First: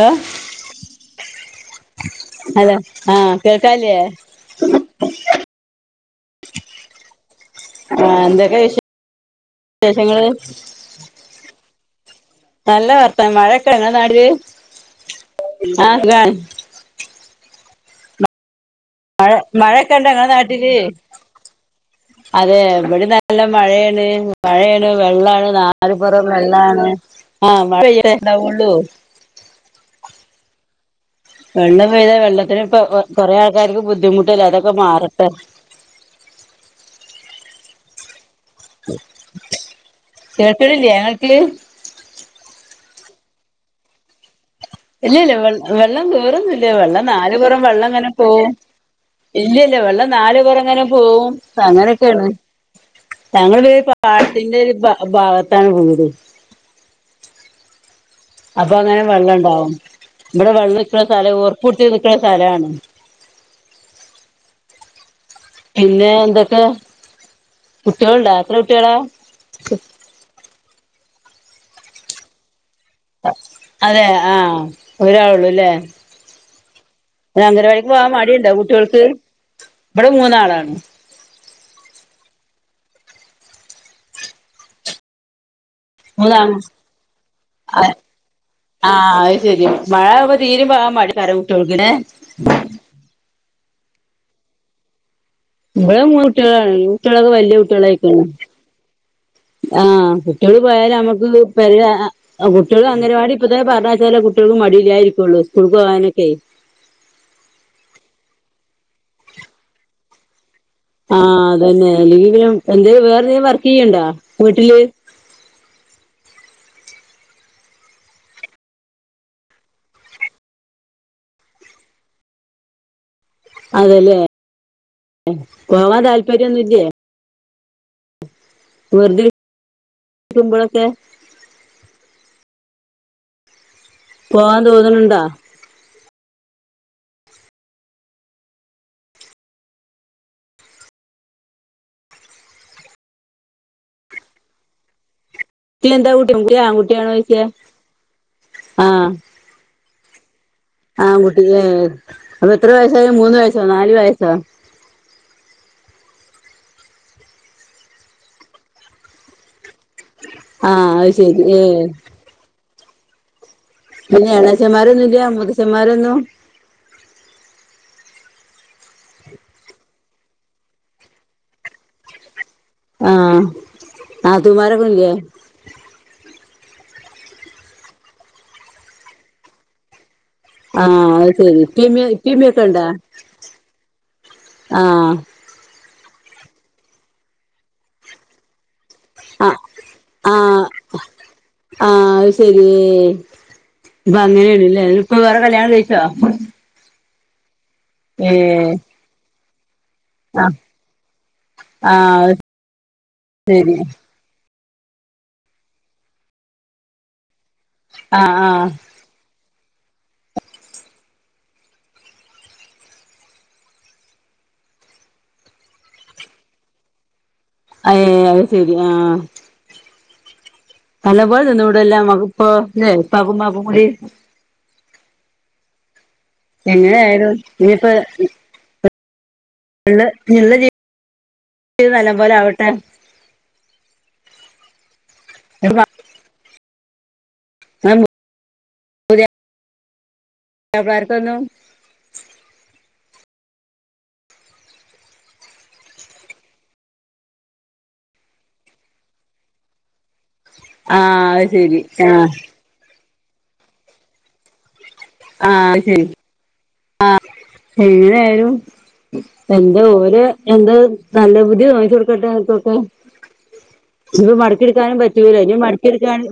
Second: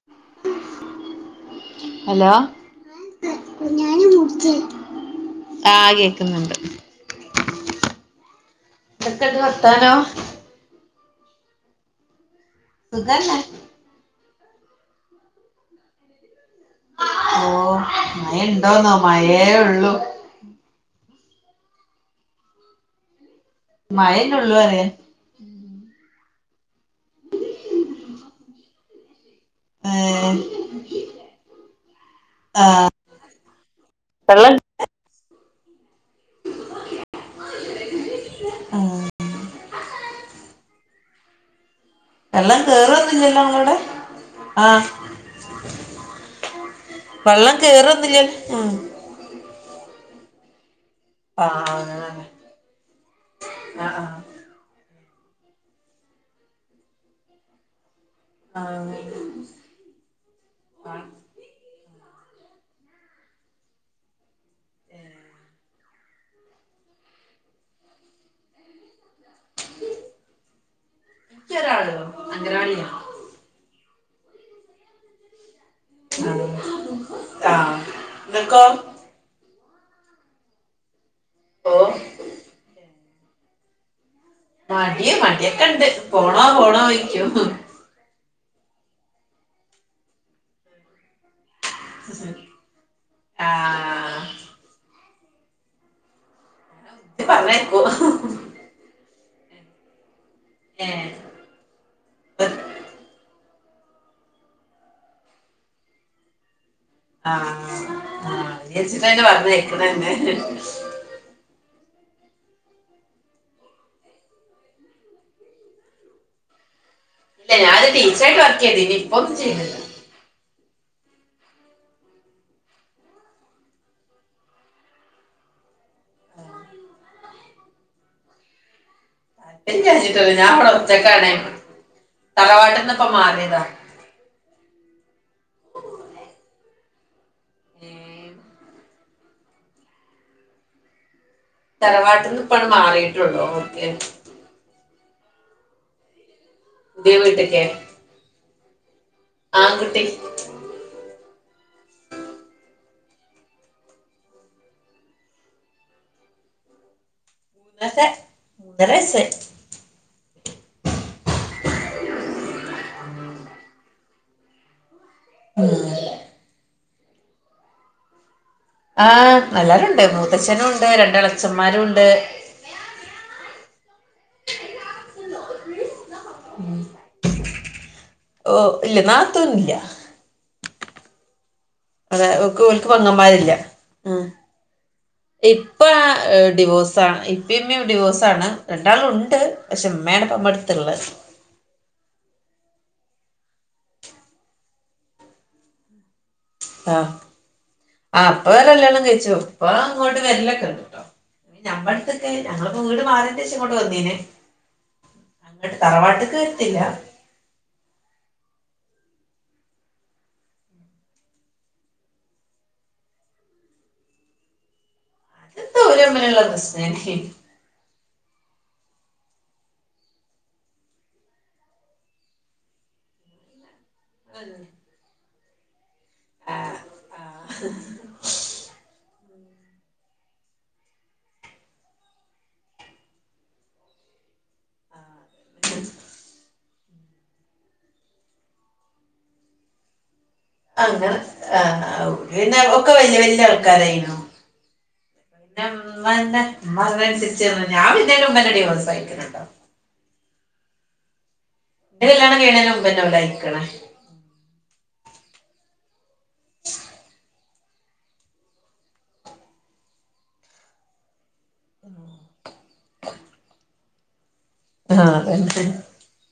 ഏഹ് hello ആഹ് കേക്കാല്ലേ ഞാന് മുറിച്ച് ആഹ് കേക്ക്ന്ന്ണ്ട് ആ എന്തൊക്കെ വിശേ എന്തൊക്കെണ്ട് വർത്താനോ ശേഷങ്ങള്ഷേ ശങ്ങൾ നല്ല വർത്തനം സുഖല്ലേ മഴ നിങ്ങളുടെ നാട് [unintelligible] ഓഹ് മയണ്ടോന്നോ മഴ മഴക്കെ ഇണ്ടോ ങ്ങളെ നാട്ടില് അതേ വടെ നല്ല മഴേണ് മഴന്നെ ഉള്ളു പറയാ മഴേണ് വെള്ളാണ് നാ നാല് പൊറോം വെള്ളാണ് ആഹ് മഴ പെയ്യുബം ഉണ്ടാവുള്ളു [inaudible] വെള്ളം പെയ്താ വെള്ളത്തിന് ഇപ്പ ആഹ് കൊറേ ആൾക്കാർക്ക് ബുദ്ധിമുട്ടല്ലേ വെള്ളം അതൊക്കെ മാറട്ടെ. കേൾക്ക്ണില്ലേ ങ്ങക്ക് വെള്ളം കേറൊന്നുല്ലല്ലോ ങ്ങളോടെ ഇല്ലല്ല വെ വെള്ളം കേറൊന്നുല്ല വെള്ളം നാല് പുറം വെള്ളം ങ്ങനെ കേറൊന്നില്ലല്ലോ പോവും ഉം ഇല്ലല്ല വെള്ളം നാല് പൊറം ങ്ങനെ പോവും ആഹ് അങ്ങനന്നെ അങ്ങനെക്കേണ് ഞങ്ങടെ വീട് ആഹ് പാടത്തിന്റെ ഒരു ഭാഗത്താണ് വീട് ആഹ് ആഹ് അപ്പൊങ്ങനെ വെള്ളണ്ടാവും ഭടെ വെള്ളം ക്കണ സ്ഥലം ഓർപ്പ്ട്ച്ച് നിക്ക്ണെ സ്ഥലാണ്. പിന്നെ ന്തൊക്കെ കുട്ട്യോള്ണ്ടാ എത്ര കുട്ട്യാളാ ക്കൊരാളെള്ളൂ അങ്കനവാടില അതെ ആഹ് ഒരാളുള്ളൂല്ലേ. ആഹ് ആഹ് അംഗനവാടിക്ക് പോവാൻ മടിണ്ടോ നിങ്ങക്കോ കുട്ട്യോൾക്ക് ഇബടെ മൂന്നാളാണ് ഓഹ് മടിയ മടിയൊക്കെണ്ട് പോണോ പോണോ ചോയ്ക്കും. അ ആഹ് അയ്ശേരി മഴാകുമ്പോ തീരേ പോവാൻ മടിയെയ്കാരം [inaudible] ആഹ് ഇബടെ മൂന്നുട്ട്യാളാണ് ഇത് കുട്ട്യേളൊക്കെ വല്യ പറഞ്ഞേക്കൂ കുട്ട്യേളായിക്ക്ണ് ആഹ് എവ്ടെ പോയാലും ഏഹ് അമ്മക്ക് പെരീ ആഹ് കുട്ട്യോൾ അങ്ങനവാടി ഇപ്പത്തെന്നെ പറഞ്ഞയച്ചാലെ കുട്ട്യോൾക് മടില്ലായിരിക്കുള്ളൂ. ഇസ്കൂൾക്ക് പോകാനൊക്കെ ആഹ് അത് വിചാരിച്ചിട്ടെന്നെ പറഞ്ഞയക്ക്ണെന്നെ ആഹ് അതന്നെ ലീവിലും എന്തെലും വേറെന്തെലും വർക്ക് ചെയ്യ്ണ്ടാ വീട്ടില് ഇല്ല ഞാനൊരു ടീച്ചറായിട്ട് വർക്ക് ചെയ്തു ഇനിപ്പൊന്നും ചെയ്ന്നില്ല. അതേലേ പോവാൻ താൽപര്യന്നുല്ല്യ? വെറുതെ എത്തും വിചാരിചിട്ടല്ല ഞാവടെ ഇരിക്കുമ്പോഴൊക്കെ ഒറ്റക്കാണ് തറവാട്ട്ന്ന്പ്പം മാറിയതാ. പോവാൻ തോന്ന്ണ് ണ്ടോ ഏഹ് തലവാട്ട്ന്ന് ഇപ്പണ്ട് മാറീട്ടുള്ളൂ ഓക്കേ ഇ എന്താ കുട്ടി ആങ്കുട്ടി ആണോ പുതിയ ചോയിച്ചേ? വീട്ടിക്കേ ആഹ് ആങ്കുട്ടി ആങ്കുട്ടിയാ [unintelligible] അപ്പെത്ര വയസ്സായെ മൂന്ന് വയസ്സോ, നാല് വയസ്സോ? [unintelligible] ഒന്നരയ്സ്സായ് ആഹാ അഹ്ശെരി ഏഹ് പിന്നെ എണാച്ചമാരൊന്നുല്ല്യ മുതച്ചമ്മാരൊന്നും? ആഹാ എല്ലാരുണ്ട് മൂത്തച്ഛനൂണ്ട് രണ്ടളച്ചമ്മാരൂണ്ട് ആഹ് നാതൂമാരൊന്നുല്ല്യേ? ഹോ ഇല്ല്യ നാത്തൂനില്ല്യ ആഹ അഹ്‌സെരി ഇപ്പിമ്യോ അതെ ഓക്ക് ഇപ്പിമ്മിക്കെണ്ടോ? ഓൽക്ക് പെങ്ങന്മാരില്ല ആഹാ ഇപ്പാ ഡിവോസാണ് ഇപ്പിമ്മിം ഡിവോസാണ്. രണ്ടാളുംണ്ട് ആഹ് പക്ഷെ ഇമ്മേണ്പ്പം അമ്മളട്ത്ത്ള്ളെ ആഹാ അഹ്സെരീ അപ്പങ്ങനേണ്ലേ ഇപ്പ വേറെകല്യാണം കഴിച്ചോ? ആഹ് ആ ഇപ്പവേറെ ഏഹ് കല്യാണം കഴിച്ചു ഇപ്പാങ്ങോട്ട് ആഹ് വെര്ല്ലൊക്കെണ്ട്ട്ടോ ആഹ് ഞ്ഞമ്മട്ത്ത്ക്ക് അത് ഞങ്ങള്പ്പോ വീട് മാറേന്റേഷം ശരി ഇങ്ങോട്ട് വന്നീന് ഇങ്ങട്ട് തറവാട്ട്ക്ക് വര്ത്തില്ലാ ഹ ഹാ അതെന്തോ ഒരമ്മില്ള്ള പ്രസ്നേനീ അ [unintelligible] അഹ്സെരി ഹാ നല്ല പോലെ നിന്നൂടലേ അമ്മക്ക്പ്പം ല്ലേ? ഇപ്പാക്കുംമ്മാക്കും കൂടി അതെതെ എങ്ങനായാലും ഇഞ്ഞ്പ്പെ [unintelligible] ഇഞ്ഞ്ള്ള ജീവിതം നല്ലപോലാവട്ടെ [inaudible] അങ്ങനെ മാപ്പ്ളാർക്കൊന്നും ആ [unintelligible] പിന്നെ ഒക്കെ വല്യ വല്യ ആൾക്കാരായിണോ? പിന്നമ്മെന്റെ ഇമ്മ [unintelligible] ഞാൻ വെര്നേന്റ് മുമ്പന്നെ ഡിവോസായീണ്ട്ടോ ആ അഹ്സെരി ഇന്റെ കല്യാണം കയ്യിണേന്റെ മുമ്പന്നെ ഓലയ്ക്ക്ണ്. ആഹാ അയ്ശെരി ഉ ആഹാ എങ്ങനായാലും എന്തെ ഓല് എന്താ നല്ല ബുദ്ധി തോന്നിച്ചൊട്ക്കട്ടെ ഓൽക്കൊക്കെ ഇഞ്ഞ്പ്പം മട്ക്കിട്ക്കാനും ആഹ് പറ്റൂലേ ഇഞ്ഞ് അതന്നെ മട്ക്കിട്ക്കാണെ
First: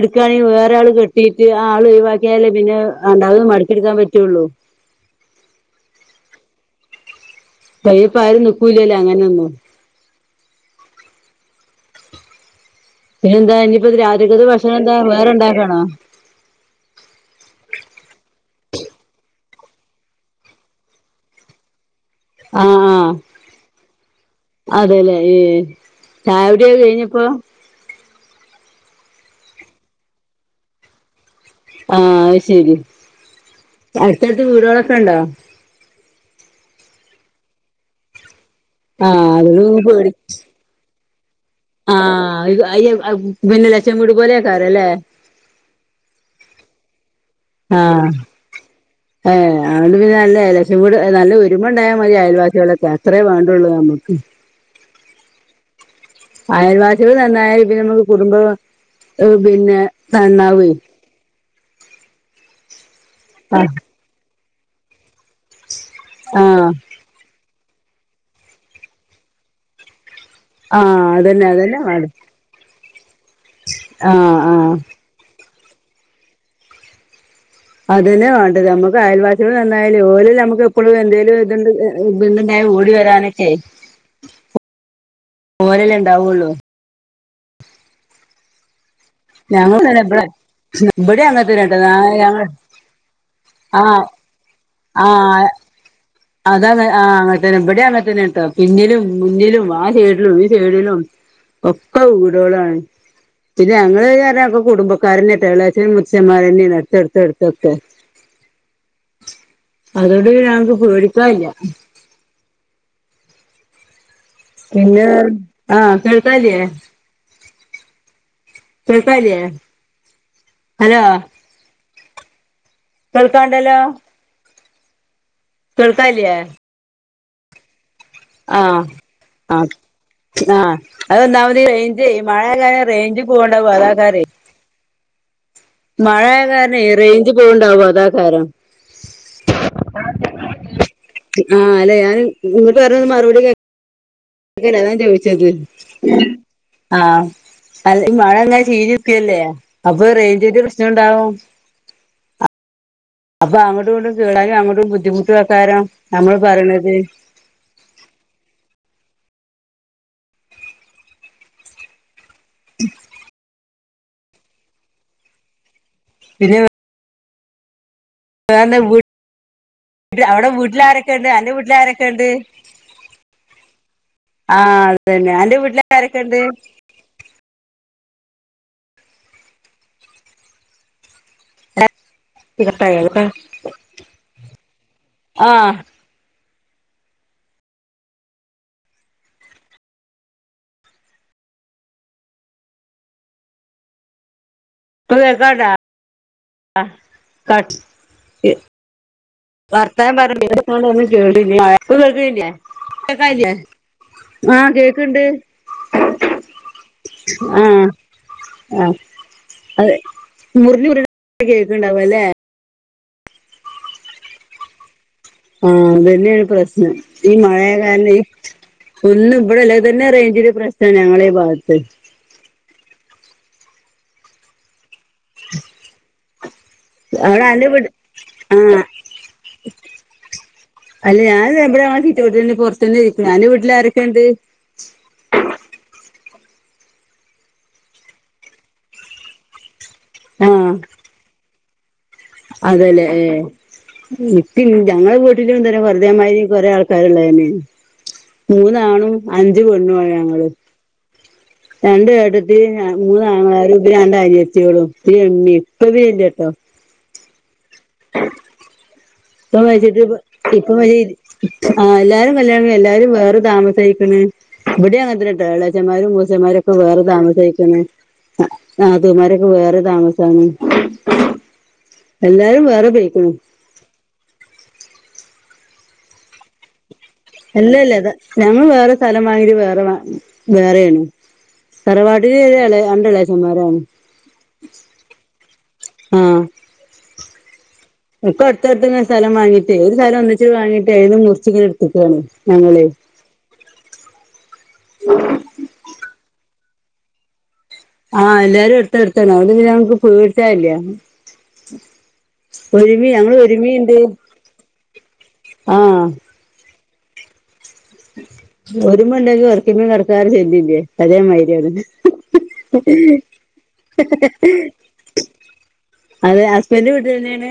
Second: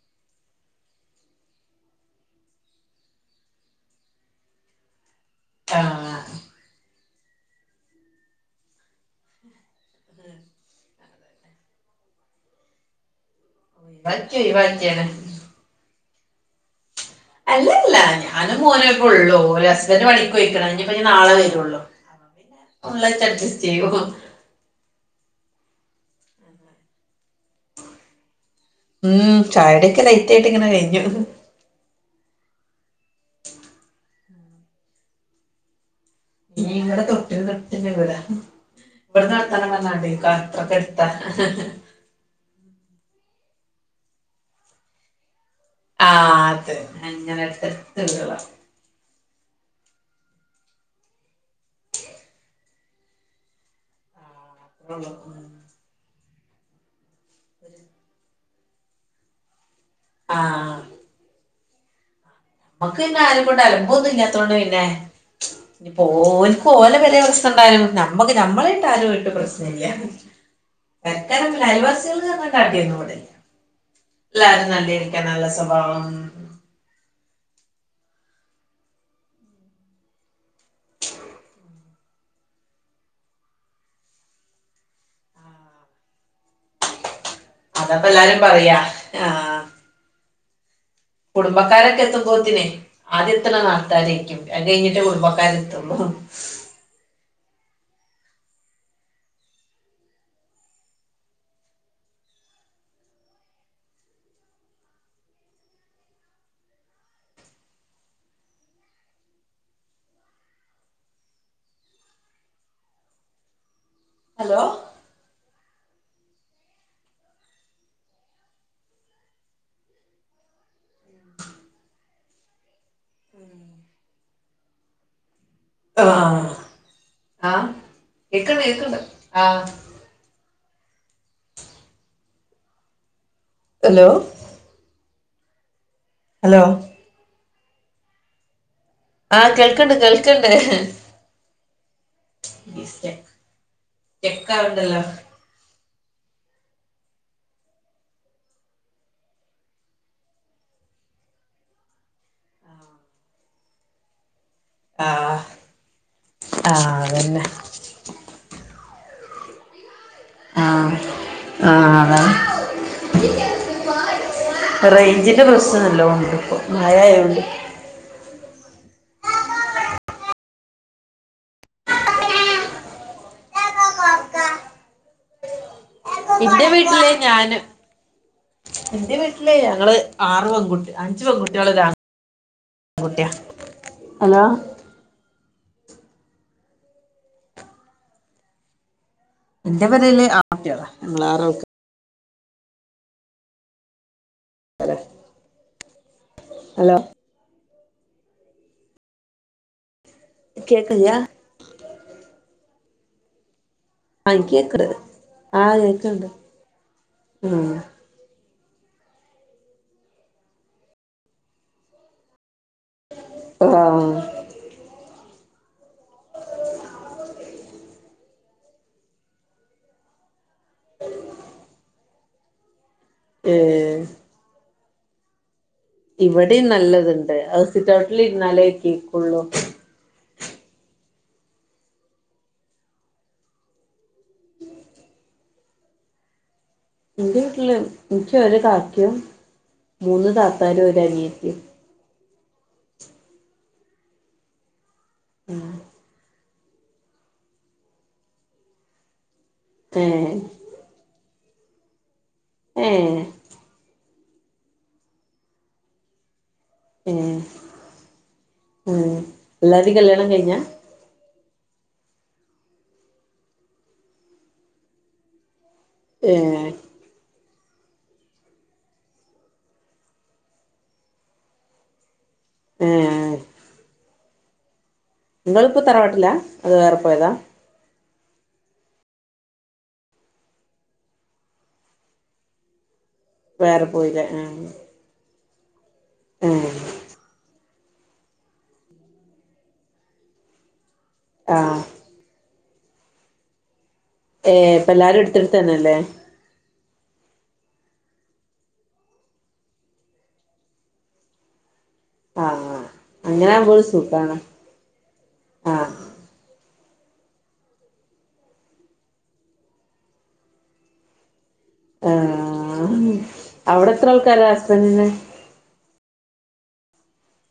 ഇട്കാണെങ്കി വേറാള് കെട്ടിട്ട് ആ ആളൊഴിവാക്കിയാലല്ലേ പിന്നെ രണ്ടാമത് മട്ക്കിട്ക്കാൻ പറ്റൊള്ളു ആഹ അയ്ന്പ്പം ആരും നിക്കൂല്ല്യല്ലോ അങ്ങനൊന്നും പിന്നെന്താ ഇഞ്ഞ്പ്പൊ ഒഴിവാക്കി രാത്രികത്തെ ഭക്ഷണന്താ ഒഴിവാക്കിയാണ് വേറെണ്ടാക്കണോ? അല്ലല്ല ഞാനും മോനെപ്പൊള്ളൂ ഓര് ഹസ്ബൻഡറ് പണിക്കോയ്ക്ക്ണ് ഇഞ്‌പ്പഞ്ഞ് നാളെ വെരൊള്ളു ആഹാ അതെലേ ഏഹ് ചായൊടിക്കെ കഴിഞ്ഞപ്പോ? ഉം ചായടയൊക്കെ ലൈറ്റ് ആയിട്ട് ങ്ങനെ കഴിഞ്ഞു ആഹ് അയ്ശെരി അടുത്തടുത്ത് വീടുകളൊക്കെ ഉണ്ടോ [unintelligible] ആഹ് അതോണ്ട് പേടി തോട്ടെട്ത്ത ആഹ് അയ്യ പിന്നെ ലച്ചമൂടി പോലെയക്കാരം അല്ലേ ആഹ് അത് അങ്ങനെ അടുത്തടുത്ത് ആഹ് വീടുകളാ ഏഹ് ആതോണ്ട് പിന്നെ നല്ല ലക്ഷം കൂട് നല്ല ഒരുമ ഉണ്ടായാ മതി അയൽവാസികളൊക്കെ അത്രേ വേണ്ടുള്ളൂ നമ്മുക്ക് [inaudible] ആ അയൽവാസിക നന്നായാല പിന്നെ നമുക്ക് കുടുംബ പിന്നെ നന്നാവേ ആഹ് നമ്മുക്ക് പിന്നെ ആരും കൊണ്ട് ആഹ് അലംബംന്നും ഇല്ലാത്തോണ്ട് പിന്നെ ഇനി പോ ഓല്ക് ആഹ് ഓലെ വരെ അവ സ്ഥ ണ്ടായാലും നമ്മക്ക് നമ്മളാആയിട്ട് പ്രശ്നല്ല ആഹ് അതന്നെ വരക്കാരല്ല അതന്നെ വേണ്ടേ അയൽവാസികൾ പറഞ്ഞാൽ [unintelligible] ആഹ് എല്ലാരും ആഹ് നല്ലരിക്കാൻ നല്ല സ്വഭാവം അതന്നെ വേണ്ടത് നമുക്ക് അയൽവാസികൾ നന്നായാലേ ഓലും നമുക്ക് എപ്പോഴും എന്തേലും ഇതുണ്ട് ണ്ടായ ഓടി വരാനൊക്കെ ഓലല്ലെ ഉണ്ടാവുള്ളു അതപ്പ എല്ലാരും പറയാ ആഹ് ഞങ്ങൾ ന്നെലെ ബ്ടെ ബ്ടെ കുടുംബക്കാരൊക്കെ എത്തുമ്പോത്തിനെ ആദ്യം എത്ത്ണെ ആഹ് നാട്ടാരെക്കും അയ്കഴിഞ്ഞിട്ട് കുടുംബക്കാർ എത്തുള്ളൂ ആഹ് അങ്ങനെ തന്നെ വിടെ അങ്ങെ തന്നെ കേട്ടോ പിന്നിലും മുന്നിലും ആഹ് സൈഡിലും ഈ സൈഡിലും ഒക്കെ വീടോളാണ് പിന്നെ ഞങ്ങള്ക്കെ കുടുംബക്കാരനെ തന്നെയാണ് ഇളച്ചനും മൂത്തച്ഛന്മാരും ഒക്കെ തന്നെ അടുത്തടുത്ത അടുത്തൊക്കെ അതോണ്ട് ഞങ്ങക്ക് പേടിക്കാനില്ല ഹലോ പിന്നെ ആഹ് കേൾക്കല്ലെ കേൾക്കല്ലേ ഹലോ കേൾക്കാണ്ടല്ലോ കേൾക്കാല്ലേ ആഹ് ആഹ് ആഹ് ആഹ് ആഹ് അതൊന്നാമതി റേഞ്ച് മഴയ റേഞ്ച് പോവണ്ടാവ ഹലോ അതാക്കാരെ മഴയ ഹലോ കാരണം റേഞ്ച് പോവണ്ടാവോ അതാകാരം ആഹ് കേൾക്കണ്ട് കേൾക്കണ്ട് ആഹ് അല്ലെ ഞാൻ ഇതിനു പറഞ്ഞ മറുപടി കേൾക്ക അത് തന്നെ അതാ ഞാൻ ചെക്കാവുണ്ടല്ലോ ചോദിച്ചത് ആഹ് അല്ല ഈ മഴ അങ്ങനെ ചീഞ്ഞ നിക്കല്ലേ അപ്പൊ റേഞ്ച് ഒരു പ്രശ്നംണ്ടാവും അപ്പൊ അങ്ങോട്ടുംണ്ടും കേളാനും അങ്ങോട്ടും ആ ബുദ്ധിമുട്ട് ആക്കാരം നമ്മള് ആ പറയണത് അതന്നെ ആഹ് ആഹ് അതാണ് റേയ്ഞ്ചിന്റെ പ്രശ്നം നല്ലൊണ്ട് ഇപ്പോ മഴയതുകൊണ്ട് കാണ്ട് വ് അവിടെ വീട്ടിലാരൊക്കെണ്ട് അന്റെ വീട്ടിലാരൊക്കെണ്ട് ആഹ് അതന്നെ അന്റെ വീട്ടില എന്റെ വീട്ടില ഞാന് എന്റെ വീട്ടില ഞങ്ങള് ആറ് പെൺകുട്ടി അഞ്ച് പെൺകുട്ടിയള് ഒര് ആൺകുട്ടിയ ഹലോ ആഹ് എന്റെ പെരേല് ആട്യയതാ നമ്മൾ ആൾ അതെ [unintelligible] വർത്താനം പറ [unintelligible] കേക്കില്ല്യ കേൾക്കില്ലെ ആ എനിക്ക് ആഹ കേക്ക്ണ്ട് കേക്കണ്ട് ആ കേക്ക്ണ്ട് ഉം ആഹ ആഹ അതെ മുറിഞ്ഞ മുറി കേൾക്കണ്ടാവ അല്ലേ ആഹ ആഹ അതന്നെയ ഒരു പ്രശ്നം ഈ മഴായ കാരനെ ഒന്നും ഇവിടെ അല്ലെതെ തന്നെ റേഞ്ചിന് പ്രശ്ന ഞങ്ങള ഈ ഭാഗത്ത് ഏ [inaudible] ഇവിടെയും നല്ലത്ണ്ട് അവിടെ അത് അന്റെ വീട് ആ സിറ്റൗട്ടിലിരന്നാല് കേക്കുള്ളൂ അല്ല ഞാൻത് എവിടെയൊൻ സിറ്റൗട്ടില് പോസ്റ്റല്ല ക്ക് ഞാൻ വീട്ടിൽ ആരൊക്കെയെ ഉണ്ട് എന്റെ വീട്ടില് എൻക്ക് ഒരു കാക്കയും മൂന്ന് താത്താലും ഒര് അനിയത്തിയു അതെല്ലേ ഇപ്പി ഞങ്ങളെ വീട്ടില് ഇന്തരം പറ അതേമാരീ കൊറെേ ആൾക്കാരണ്ടായിന് മൂന്നാണും അഞ്ച് പെണ്ണു ഏ ഒരങ്ങളെയും രണ്ട് ഏട്ടത്തി ഏ ഞാന് മൂന്നാങ്ങളാരും രണ്ടനിയത്തിയോളും രേമിയേം [unintelligible] ഏ ഉം ഇപ്പൊ എല്ലാരിം വെച്ചിട്ട് ഇപ്പൊ കല്യാണം കഴിഞ്ഞാ ഇപ്പൊ വരേയ് ആഹ എല്ലാരും കല്യാണം എല്ലാരും വേറ താമസയിക്കണ് ഇവിടെ അങ്ങനത്തിനാട്ടോ അച്ച്ചന്മാരും ഏഹ് മൂസന്മാരൊക്കെ വേറെ താമസിക്കുന്നു ആഹാ ത്തുമാരൊക്കെ വേറെ താമസാണ് എല്ലാരും വേറെ ബെയ്ക്ക്ണു ഏഹ് നിങ്ങൾ ഇപ്പോ തറവാട്ടില അത് വേറെ പോയതാ അല്ലെ ലത ഞങ്ങള് വേറെ സ്ഥലം വാങ്ങിട്ട് വേറെ മ വേറെയാണ് തറവാട്ടീല് ഏളെ രണ്ടളേത്തന്മാരാണ് വേറെ പോയില്ലേ ആഹ് ആഹ അ [inaudible] ഇപ്പൊ അടുത്തടുത്തനെ സ്ഥലം വാങ്ങീട്ടെ ഒരു സ്ഥലം ഒന്നിച്ച് വാങ്ങീട്ടെ ഏത് മുറിച്ചിങ്ങന ആഹ് എടുത്തക്ക ആണ് ഞങ്ങളെ ഏ ഇപ്പം എല്ലാരും എടുത്തിടുത്ത് തന്നെ അല്ലേ ആഹ് എല്ലാരും എടുത്ത എടുത്താണ് അതോണ്ട് ഇന്നി ഞങ്ങക്ക് പേടിച്ചയില്ല ആഹ് ഒരുമി ഞങ്ങള് അങ്ങനാവുമ്പോ ഒരു ഒരുമീണ്ട് സുഖാണ് ആഹ ആഹ് ഒരുമ ഉണ്ടെങ്കി ഒലക്കമ്മെ കേടക്ക ചെല്ലില്ലേ അതെ മായിരിയാണ് ആഹാ അവിടെ എത്ര ആൾക്കാരാ ഹുസ്‌ബെൻഡിന് അതെ ഹസ്ബൻഡ വീട്ടില്ന്നെയാണ്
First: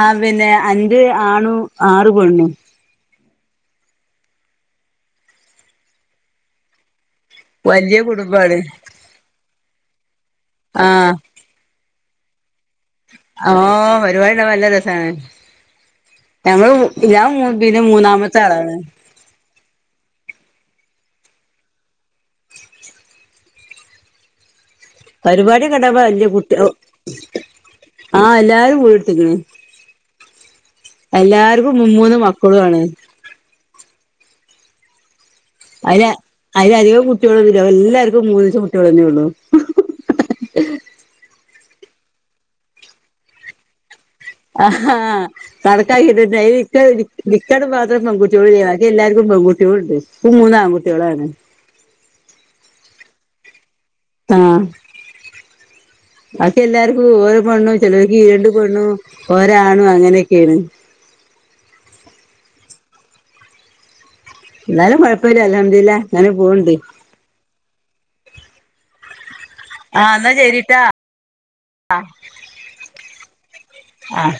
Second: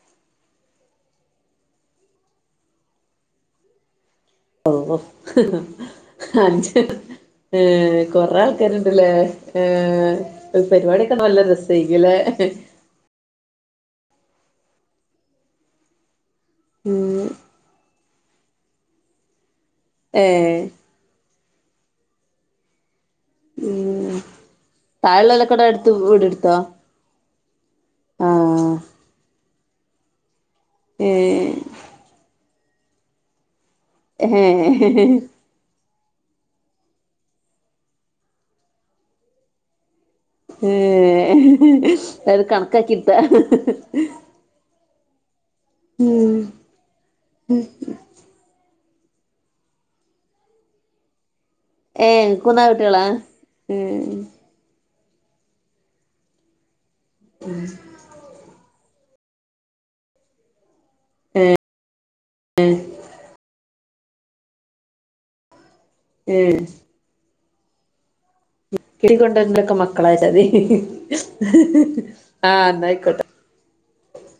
ആ പിന്നെ അഞ്ച് ആണും ആറ് പെണ്ണും ഓഹോ ഒ അഞ്ച് ഏ വല്യ കൊറെ കുടുംബാണ് ആൾക്കാരുണ്ടല്ലേ ആ ഒരു ആഹ് പരിപാടിയൊക്കെ നല്ല രസേയ്ക്കുലേ ഓ ഒരുപാട്ണ്ണ നല്ല രസമാണ് ഞമ്മളു ഉം ഇഞാമൂ പിന്നെ മൂന്നാമത്തെ ആളാണ് ഏ ഉം താഴുള്ളെല്ലാക്ക് എടുത്ത് പരിപാടിയൊക്കെണ്ടാവുമ്പോ വീടെടുത്തോ ആഹ എല്ലാരും വീട്ടക്കണ് ഏ എല്ലാർക്കും മുമ്മൂന്ന് മക്കളു ആണ് എഹ അയിന് അയിനധികവും കുട്ടികളൊന്നുല്ല എല്ലാവർക്കും മൂന്നച്ച് കുട്ടിളൊന്നെ ഉള്ളൂ ഏ അത് കണക്കാക്കിടത്തെ ആഹ് ആഹാ കണക്കാക്കിട്ടെന്നേ ഇക്കാന് മാത്രം പെൺകുട്ട്യോള് ഇല്ല ഇത് എല്ലാർക്കും പെങ്കുട്യോൾ ഉണ്ട്‌ ക്ക് മൂന്നു ആൺകുട്ട്യോളാണ് ഏഹ ക്ക് ന്നു ആൺകുട്ടിളാ ഏ ആഹ ബാക്കി എല്ലാർക്കും ഉ ഓരോ പെണ്ണു ചെലവി കീ രണ്ട് പെണ്ണു ഒരാണു അങ്ങനെയെക്കെയാണ് എഹ ഏ എന്നാലും കൊഴപ്പല്ലില്ല അൽഹമദ്ല്ല ഞാനും ഏ പോവണ്ട് കിടിക കൊണ്ടന്റെക്കെ ആഹ് എന്നാ മക്കളായച്ചതി ശരിട്ടാ ആഹ് ന്നായിക്കോട്ടെ ആഹ്